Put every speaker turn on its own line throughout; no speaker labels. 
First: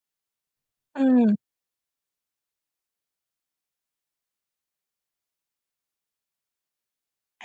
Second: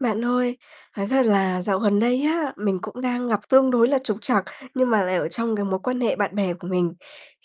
Bạn ơi, nói thật
Ừm.
là dạo gần đây á, mình cũng đang gặp tương đối là trục trặc, nhưng mà lại ở trong cái mối quan hệ bạn bè của mình.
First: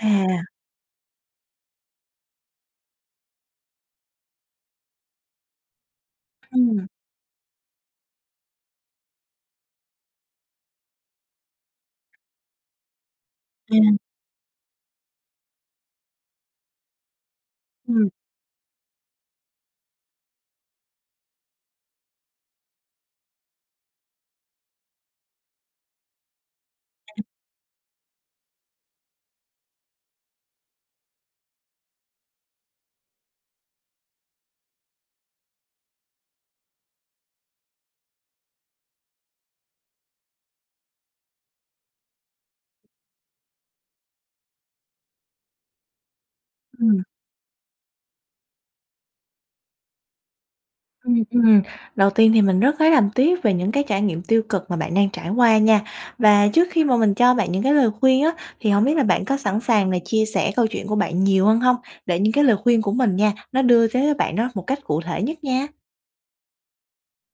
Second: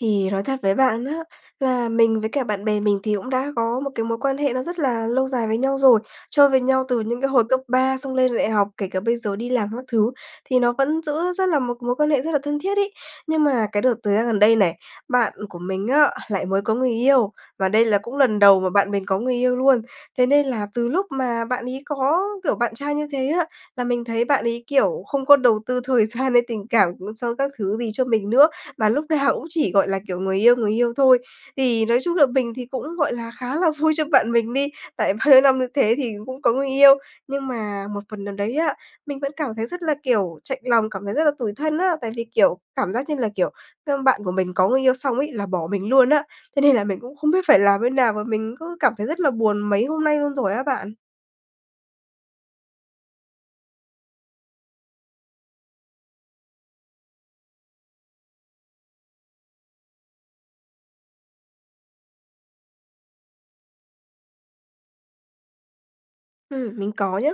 Thì nói thật với bạn á, là mình với cả bạn bè mình thì cũng đã có một cái mối quan hệ nó rất là lâu dài với nhau rồi, chơi với nhau
Ừm.
từ những cái hồi cấp 3 xong lên đại học, kể cả bây giờ đi làm các thứ thì nó vẫn giữ rất là một mối quan hệ rất là thân thiết ấy. Nhưng mà cái đợt
Yeah.
thời gian gần đây này, bạn của mình á, lại mới có người yêu, và đây là
Ừm.
cũng lần đầu mà bạn mình có người yêu luôn. Thế nên là từ lúc mà bạn ấy có, kiểu, bạn trai như thế á là mình thấy bạn ấy, kiểu, không có đầu tư thời gian hay tình cảm cũng sau các thứ gì cho mình nữa mà lúc nào cũng chỉ, gọi là, kiểu, người yêu, người yêu thôi. Thì nói chung là mình thì cũng, gọi là, khá là vui cho bạn mình đi, tại bao nhiêu năm như thế thì cũng có người yêu, nhưng mà một phần nào đấy á, mình vẫn cảm thấy rất là, kiểu, chạnh lòng, cảm thấy rất là tủi thân á, tại vì, kiểu, cảm giác như là, kiểu, ơ, bạn của mình có người yêu xong ấy là bỏ mình luôn á. Thế nên là mình
Ừm.
cũng không biết phải làm thế nào mà mình cứ cảm thấy rất là buồn mấy hôm nay luôn rồi á bạn.
Ừm, ừm, đầu tiên thì mình rất lấy làm tiếc về những cái trải nghiệm tiêu cực mà bạn đang trải qua nha. Và trước khi mà mình cho bạn những cái lời khuyên á thì hông biết là bạn có sẵn sàng là chia sẻ câu chuyện của bạn nhiều hơn hông? Để những cái lời khuyên của mình nha, nó đưa tới cho bạn đó một cách cụ thể nhất nha.
Ừm, mình có nhá.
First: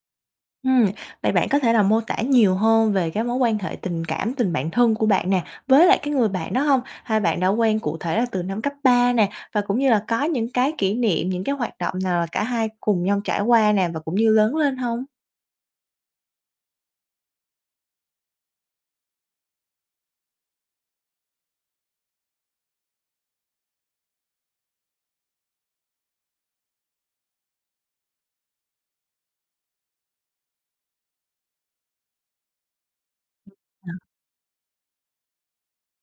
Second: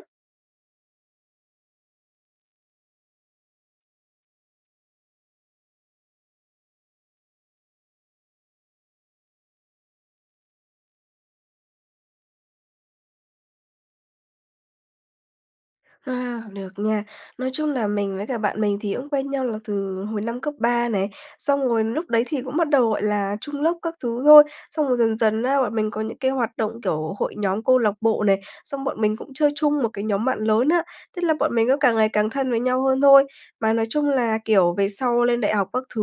Ừm, vậy bạn có thể là mô tả nhiều hơn về cái mối quan hệ tình cảm, tình bạn thân của bạn nè, với lại cái người bạn đó hông? Hai bạn đã quen cụ thể là từ năm cấp ba nè, và cũng như là có những cái kỷ niệm, những cái hoạt động nào là cả hai cùng nhau trải qua nè và cũng như lớn lên hông?
À, được nha. Nói chung là mình với cả bạn mình thì cũng quen nhau là từ hồi năm cấp ba này, xong rồi lúc đấy thì cũng bắt đầu, gọi là, chung lớp các thứ thôi. Xong rồi dần dần á, bọn mình có những cái hoạt động, kiểu, hội nhóm, câu lạc bộ này, xong bọn mình cũng chơi chung một cái nhóm bạn lớn á, tức là bọn mình cứ càng ngày càng thân với nhau hơn thôi. Mà, nói chung là, kiểu, về sau lên đại học các thứ,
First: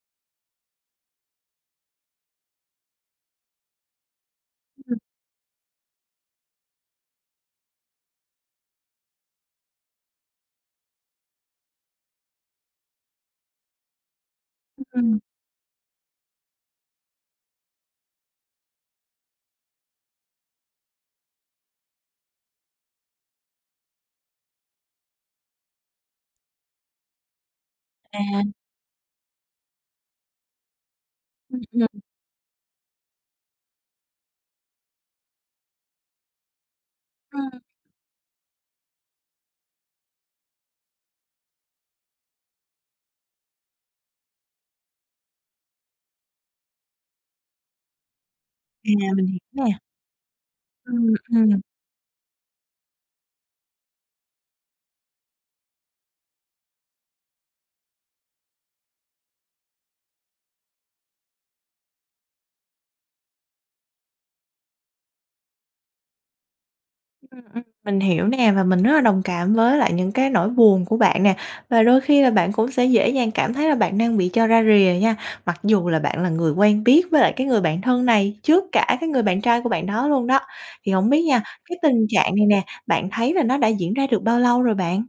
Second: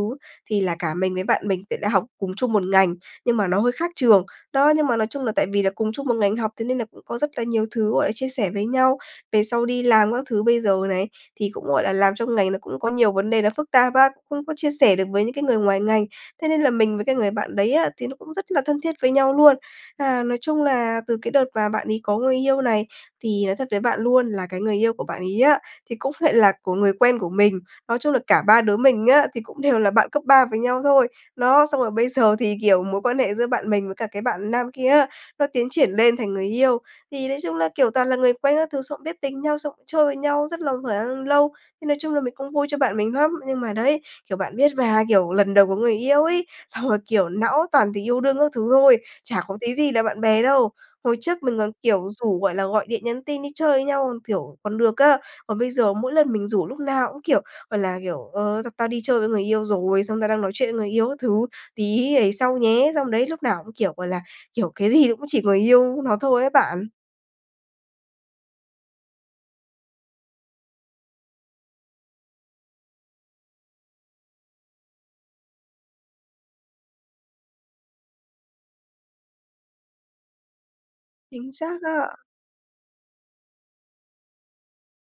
thì là cả mình với bạn mình thì lại học cùng chung 1 ngành, nhưng mà nó hơi khác trường. Đó, nhưng mà, nói chung là, tại vì là cùng chung 1 ngành học, thế nên là cũng có rất là nhiều thứ, gọi là, chia sẻ với nhau. Về sau đi làm các thứ bây giờ này, thì cũng, gọi là, làm trong ngành, nó cũng có nhiều vấn đề là phức tạp và không có chia sẻ được
Ừm.
với những cái người ngoài ngành. Thế nên là mình với cái người bạn đấy á thì nó cũng rất là thân thiết với nhau luôn. À, nói chung là, từ cái đợt mà bạn ấy có người yêu này, thì nói thật với bạn luôn là cái người yêu của bạn ấy á thì cũng lại là của người quen của mình. Nói chung là cả
À.
ba đứa mình á, thì cũng đều là bạn cấp ba với nhau thôi.
Ừm,
Đó, xong rồi
ừm.
bây giờ thì, kiểu, mối quan hệ giữa bạn mình với cả cái bạn nam kia á, nó tiến triển lên thành người yêu. Thì, nói chung
Ừm.
là, kiểu, toàn là người quen các thứ, xong cũng biết tính nhau, xong cũng chơi với nhau rất là khoảng lâu, thì, nói chung là, mình cũng vui cho bạn mình lắm, nhưng mà đấy, kiểu, bạn biết mà, kiểu, lần đầu có người yêu ấy, xong là, kiểu, não toàn tình yêu đương các thứ
À,
thôi,
mình hiểu
chả có tí
nè.
gì là bạn bè đâu.
Ừm,
Hồi trước mình
ừm.
còn, kiểu, rủ, gọi là, gọi điện, nhắn tin, đi chơi với nhau, còn kiểu, còn được á. Còn bây giờ mỗi lần mình rủ, lúc nào cũng, kiểu, gọi là, kiểu: “Ờ, tao tao đi chơi với người yêu rồi”, xong “tao đang nói chuyện với người yêu các thứ, tí ấy sau nhé.” Xong đấy, lúc nào cũng, kiểu, gọi là, kiểu, cái gì nó cũng chỉ người yêu nó thôi ấy bạn.
Ừm, ừm, mình hiểu nè, và mình rất là đồng cảm với lại những cái nỗi buồn của bạn nè. Và đôi khi là bạn cũng sẽ dễ dàng cảm thấy là bạn đang bị cho ra rìa nha, mặc dù là bạn là người quen biết với lại cái người bạn thân này trước cả cái người bạn trai của bạn đó luôn đó. Thì hổng biết nha,
Chính
cái
xác
tình
á.
trạng này nè, bạn thấy là nó đã diễn ra được bao lâu rồi bạn?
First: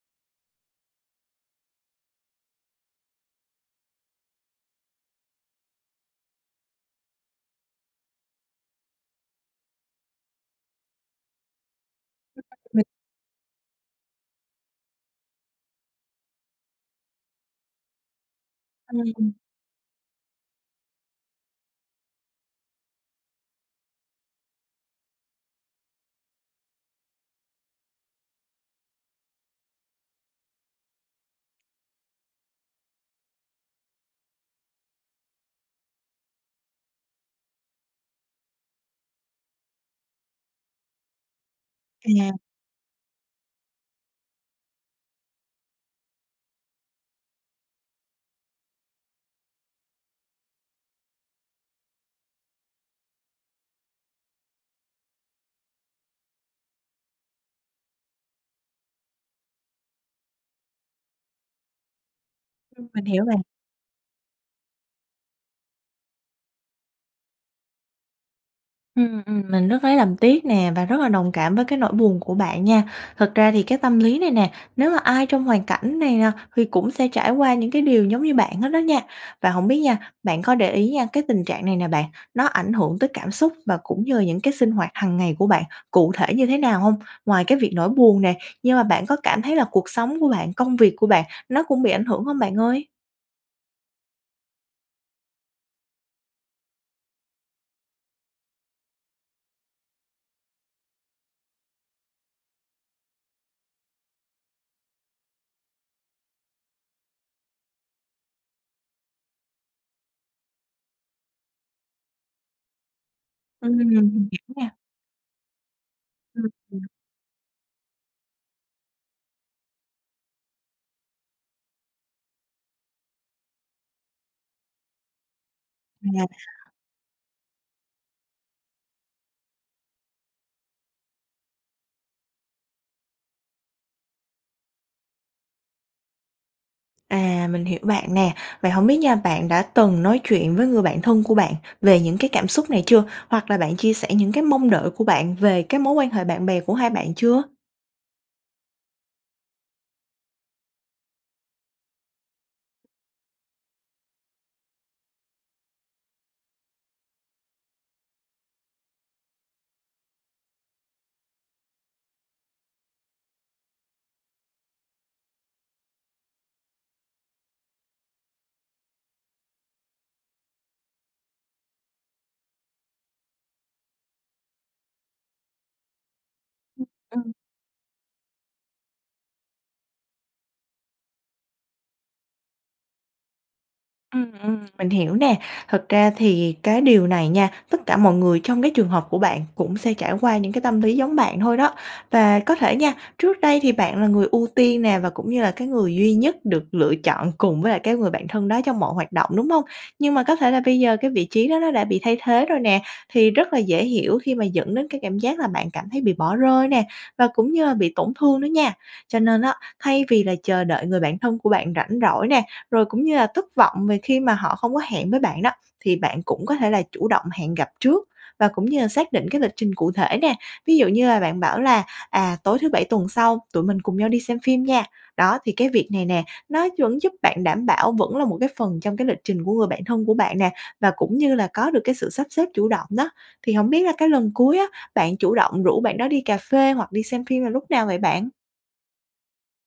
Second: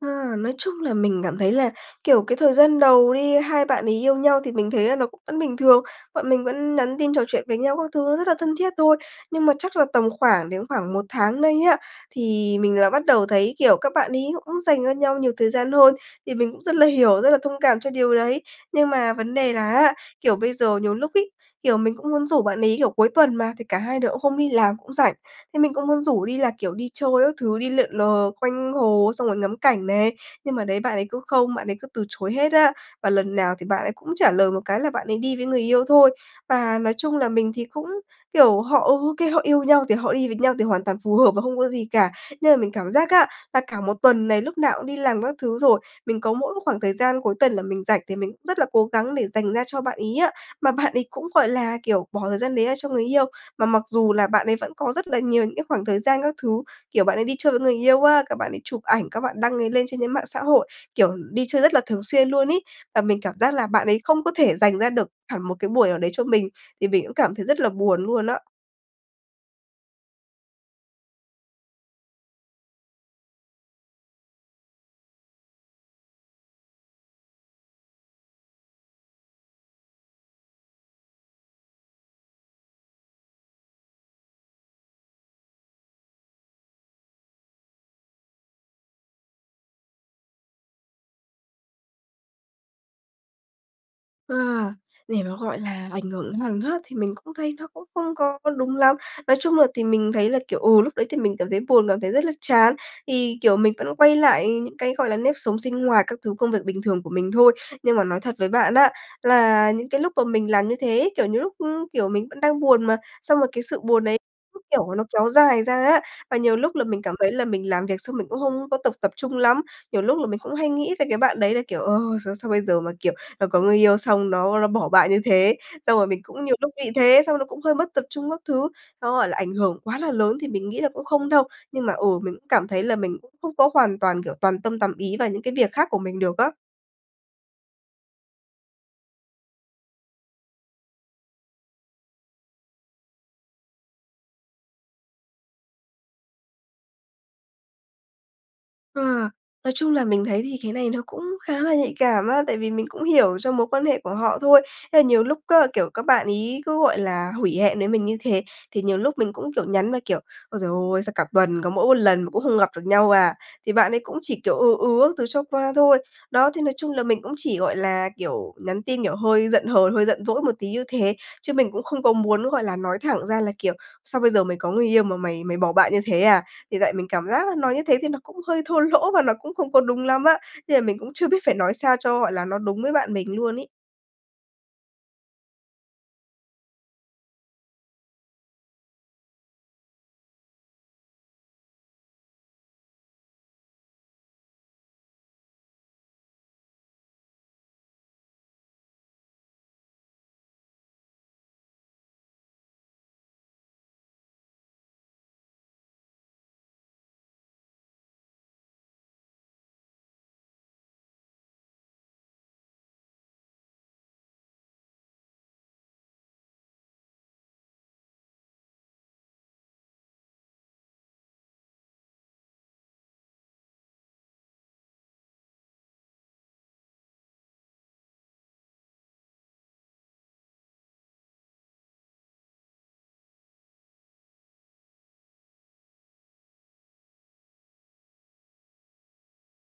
À, nói chung là mình cảm thấy là, kiểu, cái thời gian đầu đi, 2 bạn ấy yêu nhau thì mình thấy là nó cũng vẫn bình thường, bọn mình vẫn nhắn tin trò chuyện với nhau các thứ nó rất là thân thiết thôi. Nhưng mà chắc là tầm khoảng đến khoảng 1 tháng nay á, thì mình là bắt đầu thấy, kiểu, các bạn ấy cũng dành cho nhau nhiều thời gian hơn, thì mình cũng rất là hiểu, rất là thông cảm cho điều đấy. Nhưng
Ừm,
mà
ừm.
vấn đề là á, kiểu, bây giờ nhiều lúc ấy, kiểu, mình cũng muốn rủ bạn ấy, kiểu, cuối tuần mà thì cả hai đứa cũng không đi làm, cũng rảnh, thế mình cũng muốn rủ đi là, kiểu, đi chơi các thứ, đi lượn lờ quanh hồ xong rồi ngắm cảnh này, nhưng mà đấy, bạn ấy cứ không bạn ấy cứ từ chối hết á. Và lần nào thì bạn ấy cũng trả lời một cái là bạn ấy đi với người yêu thôi. Và, nói chung là, mình thì cũng, kiểu, họ, ừ, ô kê, họ yêu nhau thì họ đi với nhau thì hoàn toàn phù hợp và không có gì cả,
À.
nhưng mà mình cảm giác á, là cả 1 tuần này lúc nào cũng đi làm các thứ rồi, mình có mỗi một khoảng thời gian cuối tuần là mình rảnh thì mình rất là cố gắng để dành ra cho bạn ấy á, mà bạn ấy cũng, gọi là, kiểu, bỏ thời gian đấy ra cho người yêu, mà mặc dù là bạn ấy vẫn có rất là nhiều những cái khoảng thời gian các thứ. Kiểu, bạn ấy đi chơi với người yêu á, các bạn ấy chụp ảnh, các bạn đăng ấy lên trên những mạng xã hội, kiểu, đi chơi rất là thường xuyên luôn ấy,
Ừm,
và
mình
mình
hiểu
cảm
bạn.
giác là bạn ấy không có thể dành ra được hẳn một cái buổi nào đấy cho mình, thì mình cũng cảm thấy rất là buồn luôn á.
Ừm, ừm, mình rất lấy làm tiếc nè và rất là đồng cảm với cái nỗi buồn của bạn nha. Thật ra thì cái tâm lý này nè, nếu mà ai trong hoàn cảnh này nè thì cũng sẽ trải qua những cái điều giống như bạn hết đó nha. Và hổng biết nha, bạn có để ý nha, cái tình trạng này nè bạn, nó ảnh hưởng tới cảm xúc và cũng như là những cái sinh hoạt hằng ngày của bạn cụ thể như thế nào hông? Ngoài cái việc nỗi buồn nè, nhưng mà bạn có cảm thấy là cuộc sống của bạn, công việc của bạn nó cũng bị ảnh hưởng hông bạn ơi?
Ờ, để mà, gọi là, ảnh hưởng đến hằng hớt thì mình cũng thấy nó cũng không có đúng lắm. Nói chung là thì mình thấy là, kiểu, ừ, lúc đấy thì mình cảm thấy buồn, cảm thấy rất là chán thì, kiểu, mình vẫn quay lại những cái, gọi là, nếp sống sinh hoạt các thứ công việc bình thường của mình thôi. Nhưng mà nói thật với bạn á là những cái lúc mà mình làm như thế ấy, kiểu như lúc, kiểu, mình vẫn đang buồn mà, xong rồi cái
Ừm,
sự buồn ấy
mình hiểu
cứ,
nha.
kiểu, nó kéo dài ra á, và
Ừm,
nhiều lúc là
ừm.
mình cảm thấy là mình làm việc xong mình cũng không có tục tập trung lắm. Nhiều lúc là mình cũng hay nghĩ về cái bạn đấy là, kiểu, ờ, sao bây giờ mà, kiểu, nó có người yêu xong nó nó bỏ bạn như thế. Xong rồi mình cũng nhiều lúc
[unintelligible]
nghĩ thế, xong nó cũng hơi mất tập trung các thứ, nó gọi là ảnh hưởng quá là lớn thì mình nghĩ là cũng không đâu. Nhưng mà, ừ, mình cũng cảm thấy là mình cũng không có hoàn toàn, kiểu, toàn tâm tầm ý vào những cái việc khác của mình được á.
À, mình hiểu bạn nè, vậy hổng biết nha bạn đã từng nói chuyện với người bạn thân của bạn về những cái cảm xúc này chưa? Hoặc là bạn chia sẻ những cái mong đợi của bạn về cái mối quan hệ bạn bè của hai bạn chưa?
Ờ, nói chung là mình thấy thì cái này nó cũng khá là nhạy cảm á, tại vì mình cũng hiểu cho mối quan hệ của họ thôi. Thế là nhiều lúc á, kiểu, các bạn ấy cứ, gọi là, hủy hẹn với mình như thế, thì nhiều lúc mình cũng, kiểu, nhắn mà kiểu "Ôi trời ơi! Sao cả tuần có mỗi 1 lần mà cũng không gặp được nhau à?" Thì bạn ấy cũng chỉ, kiểu, ừ, ừ các thứ cho qua thôi. Đó, thì nói chung là mình cũng chỉ, gọi là, kiểu, nhắn tin, kiểu, hơi giận hờn, hơi giận dỗi một tí như thế, chứ mình cũng không có muốn, gọi là, nói thẳng ra là, kiểu, "Sao bây giờ mày có người yêu mà mày mày bỏ bạn như thế à?" Thì
Ừm,
tại mình cảm
ừm.
giác là nói như thế thì nó cũng hơi thô lỗ và nó cũng không có đúng lắm á. Nên là mình cũng chưa biết phải nói sao cho, gọi là, nó đúng với bạn mình luôn ấy.
Ừm, ừm, mình hiểu nè, thật ra thì cái điều này nha, tất cả mọi người trong cái trường hợp của bạn cũng sẽ trải qua những cái tâm lý giống bạn thôi đó. Và có thể nha, trước đây thì bạn là người ưu tiên nè và cũng như là cái người duy nhất được lựa chọn cùng với lại cái người bạn thân đó trong mọi hoạt động, đúng hông? Nhưng mà có thể là bây giờ cái vị trí đó nó đã bị thay thế rồi nè, thì rất là dễ hiểu khi mà dẫn đến cái cảm giác là bạn cảm thấy bị bỏ rơi nè, và cũng như là bị tổn thương đó nha. Cho nên á, thay vì là chờ đợi người bạn thân của bạn rảnh rỗi nè, rồi cũng như là thất vọng về khi mà họ không có hẹn với bạn đó, thì bạn cũng có thể là chủ động hẹn gặp trước và cũng như là xác định cái lịch trình cụ thể nè. Ví dụ như là bạn bảo là "À, tối thứ Bảy tuần sau tụi mình cùng nhau đi xem phim nha?" Đó, thì cái việc này nè, nó vẫn giúp bạn đảm bảo, vẫn là một cái phần trong cái lịch trình của người bạn thân của bạn nè, và cũng như là có được cái sự sắp xếp chủ động đó. Thì hổng biết là cái lần cuối á bạn chủ động rủ bạn đó đi cà phê hoặc đi xem phim là lúc nào vậy bạn?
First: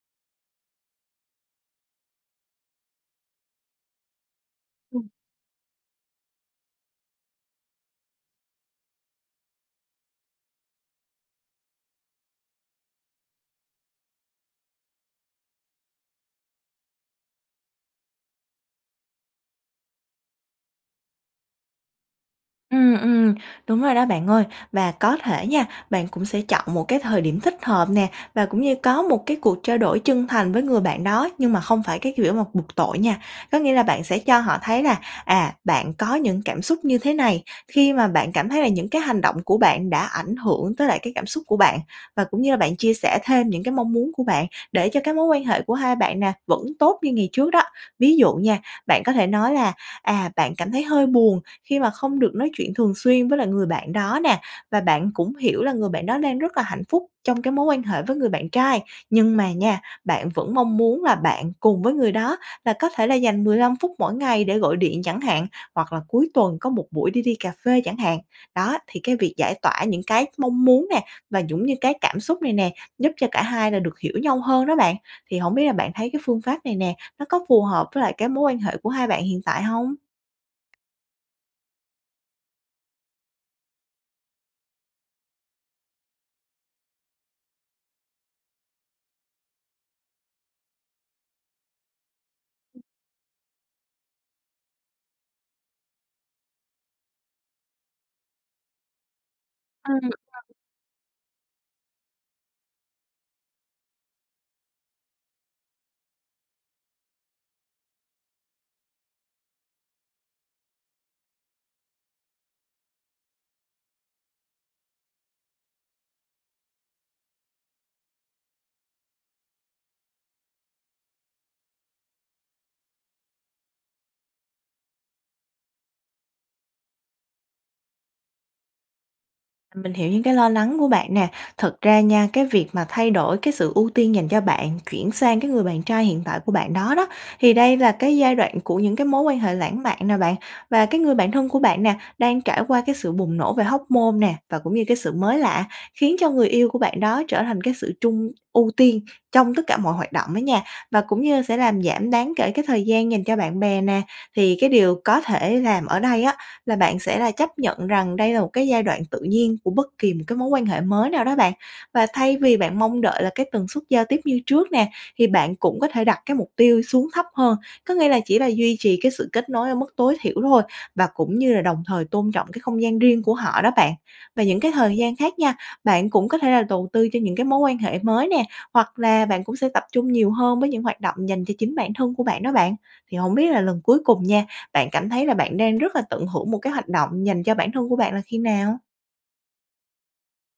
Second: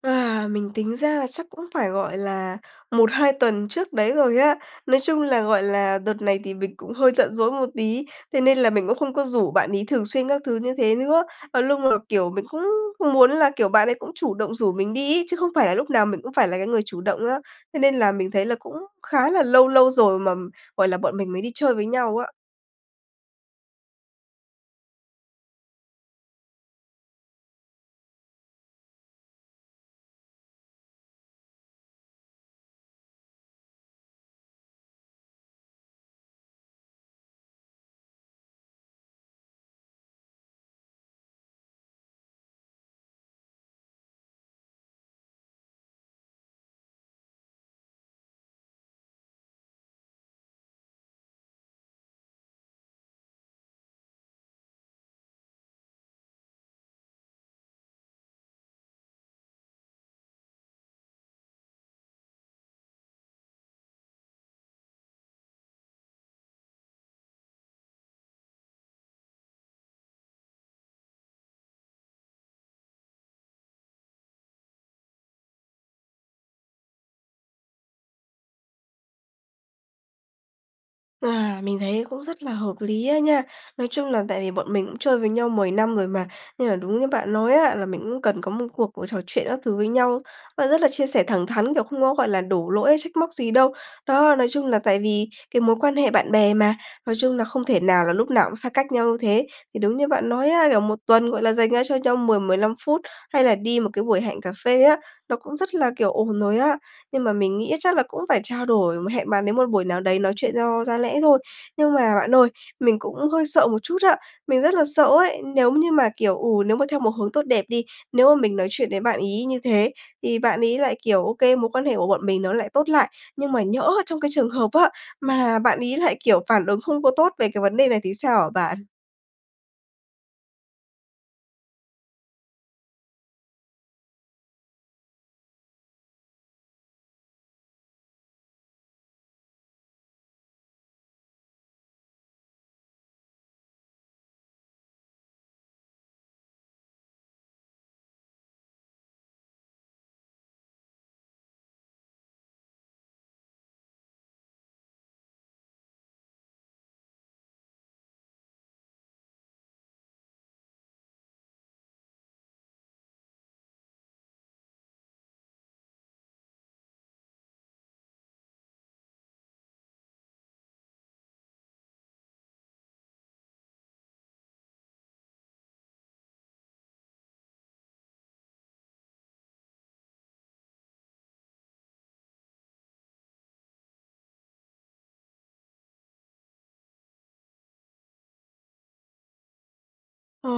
À, mình tính ra là chắc cũng phải, gọi là, 1-2 tuần trước đấy rồi á. Nói
Ừm.
chung là, gọi là, đợt này thì mình cũng hơi giận dỗi một tí, thế nên là mình cũng không có rủ bạn ấy thường xuyên các thứ như thế nữa. Và lúc mà, kiểu, mình cũng muốn là, kiểu, bạn ấy cũng chủ động rủ mình đi ấy, chứ không phải là lúc nào mình cũng phải là cái người chủ động á. Thế nên là mình thấy là cũng khá là lâu lâu rồi mà, gọi là, bọn mình mới đi chơi với nhau á.
Ừm, ừm, đúng rồi đó, bạn ơi. Và có thể nha, bạn cũng sẽ chọn một cái thời điểm thích hợp nè, và cũng như có một cái cuộc trao đổi chân thành với người bạn đó, nhưng mà không phải cái kiểu mà bục tội nha. Có nghĩa là bạn sẽ cho họ thấy là, à, bạn có những cảm xúc như thế này, khi mà bạn cảm thấy là những cái hành động của bạn đã ảnh hưởng tới lại cái cảm xúc của bạn và cũng như là bạn chia sẻ thêm những cái mong muốn của bạn để cho cái mối quan hệ của hai bạn nè vẫn tốt như ngày trước đó. Ví dụ nha, bạn có thể nói là, à, bạn cảm thấy hơi buồn khi mà không được nói chuyện thường xuyên với lại người bạn đó nè và bạn cũng hiểu là người bạn đó đang rất là hạnh phúc trong cái mối quan hệ với người bạn trai. Nhưng mà nha, bạn vẫn mong muốn là bạn cùng với người đó là có thể là dành 15 phút mỗi ngày để gọi điện chẳng hạn, hoặc là cuối tuần có một buổi để đi cà phê chẳng hạn. Đó. Thì cái việc giải tỏa những cái mong muốn nè, và cũng như cái cảm xúc này nè, giúp cho cả hai là được hiểu nhau hơn đó bạn. Thì hổng biết là bạn thấy cái phương pháp này nè, nó có phù hợp với lại cái mối quan hệ của hai bạn hiện tại hông?
À, mình thấy cũng rất là hợp lý á nha. Nói chung là tại vì bọn mình cũng chơi với nhau 10 năm rồi mà, nhưng mà đúng như bạn nói á, là mình cũng cần có một cuộc buổi trò chuyện các thứ với nhau, nó rất là chia sẻ thẳng thắn, kiểu, không có, gọi là, đổ lỗi hay trách móc gì đâu. Đó, nói chung là tại vì cái mối quan hệ bạn bè mà, nói chung là không thể nào là lúc nào cũng xa cách nhau như thế. Thì đúng
Ừm,
như bạn nói
ờm.
á, kiểu, một tuần, gọi là, dành ra cho nhau 10-15 phút, hay là đi một cái buổi hẹn cà phê á, nó cũng rất là, kiểu, ổn rồi á. Nhưng mà mình nghĩ á chắc là cũng phải trao đổi, hẹn bạn ấy một buổi nào đấy nói chuyện do ra lẽ thôi. Nhưng mà bạn ơi, mình cũng hơi sợ một chút á, mình rất là sợ ấy, nếu như mà, kiểu, ừ, nếu mà theo một hướng tốt đẹp đi, nếu mà mình nói chuyện với bạn ấy như thế thì bạn ấy lại, kiểu, ô kê, mối quan hệ của bọn mình nó lại tốt lại, nhưng mà nhỡ trong cái trường hợp á, mà bạn ấy lại, kiểu, phản ứng không có tốt về cái vấn đề này thì sao hả bạn?
Mình hiểu những cái lo lắng của bạn nè. Thật ra nha, cái việc mà thay đổi cái sự ưu tiên dành cho bạn chuyển sang cái người bạn trai hiện tại của bạn đó đó, thì đây là cái giai đoạn của những cái mối quan hệ lãng mạn nè bạn. Và cái người bạn thân của bạn nè, đang trải qua cái sự bùng nổ về hormone nè, và cũng như cái sự mới lạ khiến cho người yêu của bạn đó trở thành cái sự chung ưu tiên trong tất cả mọi hoạt động đó nha, và cũng như sẽ làm giảm đáng kể cái thời gian dành cho bạn bè nè. Thì cái điều có thể làm ở đây á là bạn sẽ là chấp nhận rằng đây là một cái giai đoạn tự nhiên của bất kỳ một cái mối quan hệ mới nào đó bạn. Và thay vì bạn mong đợi là cái tần suất giao tiếp như trước nè, thì bạn cũng có thể đặt cái mục tiêu xuống thấp hơn, có nghĩa là chỉ là duy trì cái sự kết nối ở mức tối thiểu thôi, và cũng như là đồng thời tôn trọng cái không gian riêng của họ đó bạn. Và những cái thời gian khác nha, bạn cũng có thể là tầu tư cho những cái mối quan hệ mới nè, hoặc là bạn cũng sẽ tập trung nhiều hơn với những hoạt động dành cho chính bản thân của bạn đó bạn. Thì hổng biết là lần cuối cùng nha, bạn cảm thấy là bạn đang rất là tận hưởng một cái hoạt động dành cho bản thân của bạn là khi nào?
Ờ,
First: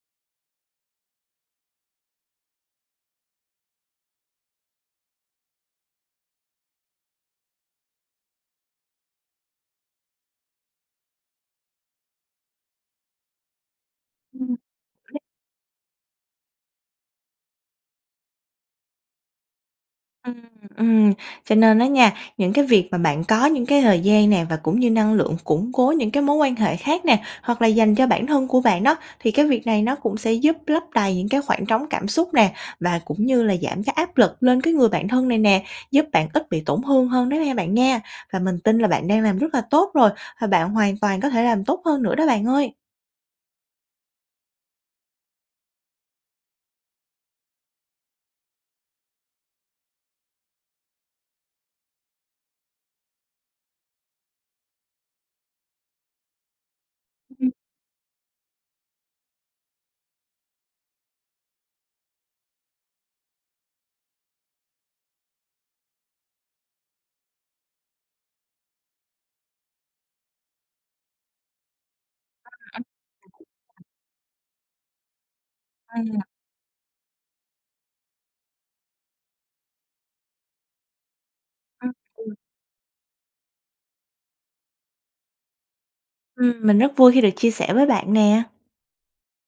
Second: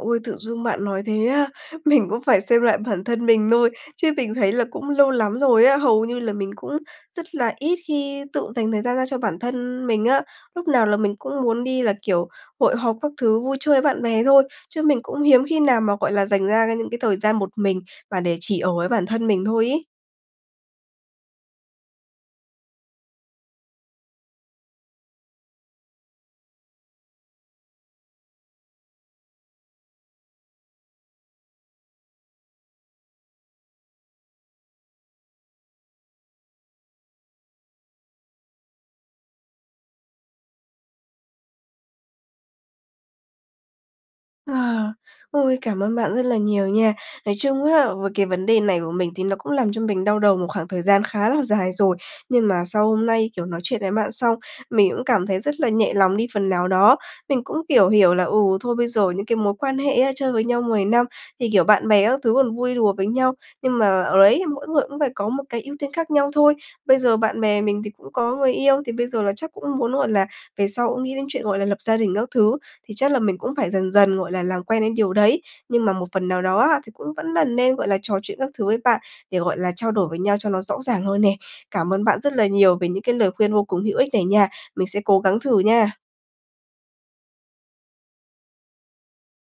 ôi! Tự dưng bạn nói thế á mình cũng phải xem lại bản thân mình thôi chứ mình thấy là cũng lâu lắm rồi á, hầu như là mình cũng rất là ít khi tự dành thời gian ra cho bản thân mình á, lúc nào là mình cũng muốn đi là, kiểu, hội họp các thứ vui chơi với bạn bè thôi,
Ừm.
chứ mình
[unintelligible]
cũng hiếm khi nào mà, gọi là, dành ra cái những cái thời gian một mình và để chỉ ở với bản thân mình thôi ấy.
Ừm, ừm, cho nên á nha, những cái việc mà bạn có những cái thời gian nè và cũng như năng lượng củng cố những cái mối quan hệ khác nè, hoặc là dành cho bản thân của bạn đó. Thì cái việc này nó cũng sẽ giúp lấp đầy những cái khoảng trống cảm xúc nè, và cũng như là giảm cái áp lực lên cái người bạn thân này nè, giúp bạn ít bị tổn hương hơn đó ha bạn nha. Và mình tin là bạn đang làm rất là tốt rồi và bạn hoàn toàn có thể làm tốt hơn nữa đó bạn ơi.
Ờ, ôi! Cảm ơn bạn rất là nhiều nha. Nói chung á, với cái vấn đề này của mình thì nó cũng làm cho mình đau đầu một khoảng thời gian khá là dài rồi. Nhưng mà sau hôm nay, kiểu, nói chuyện với bạn xong, mình cũng cảm thấy rất là nhẹ lòng đi phần nào đó. Mình
Ừm.
cũng, kiểu, hiểu là, ừ, thôi bây giờ những cái mối quan hệ á chơi với nhau 10 năm thì, kiểu, bạn bè các thứ còn vui đùa với nhau, nhưng mà, ờ, đấy, mỗi người cũng phải có một cái ưu tiên khác nhau thôi. Bây giờ bạn bè mình thì cũng có người yêu, thì bây giờ là chắc cũng muốn, gọi là, về sau cũng nghĩ đến chuyện, gọi là, lập gia đình các thứ, thì chắc là mình cũng phải
[unintelligible]
dần dần gọi là làm quen đến điều đấy. Nhưng mà một
Ừm.
phần nào đó á thì cũng vẫn là nên, gọi là, trò chuyện các thứ với bạn để, gọi là, trao đổi với nhau cho nó rõ ràng hơn nè.
Ừm,
Cảm ơn bạn rất
ừ.
là nhiều về những cái lời khuyên vô cùng hữu ích này nha. Mình sẽ cố gắng thử nha.
Ừm, mình rất vui khi được chia sẻ với bạn nè.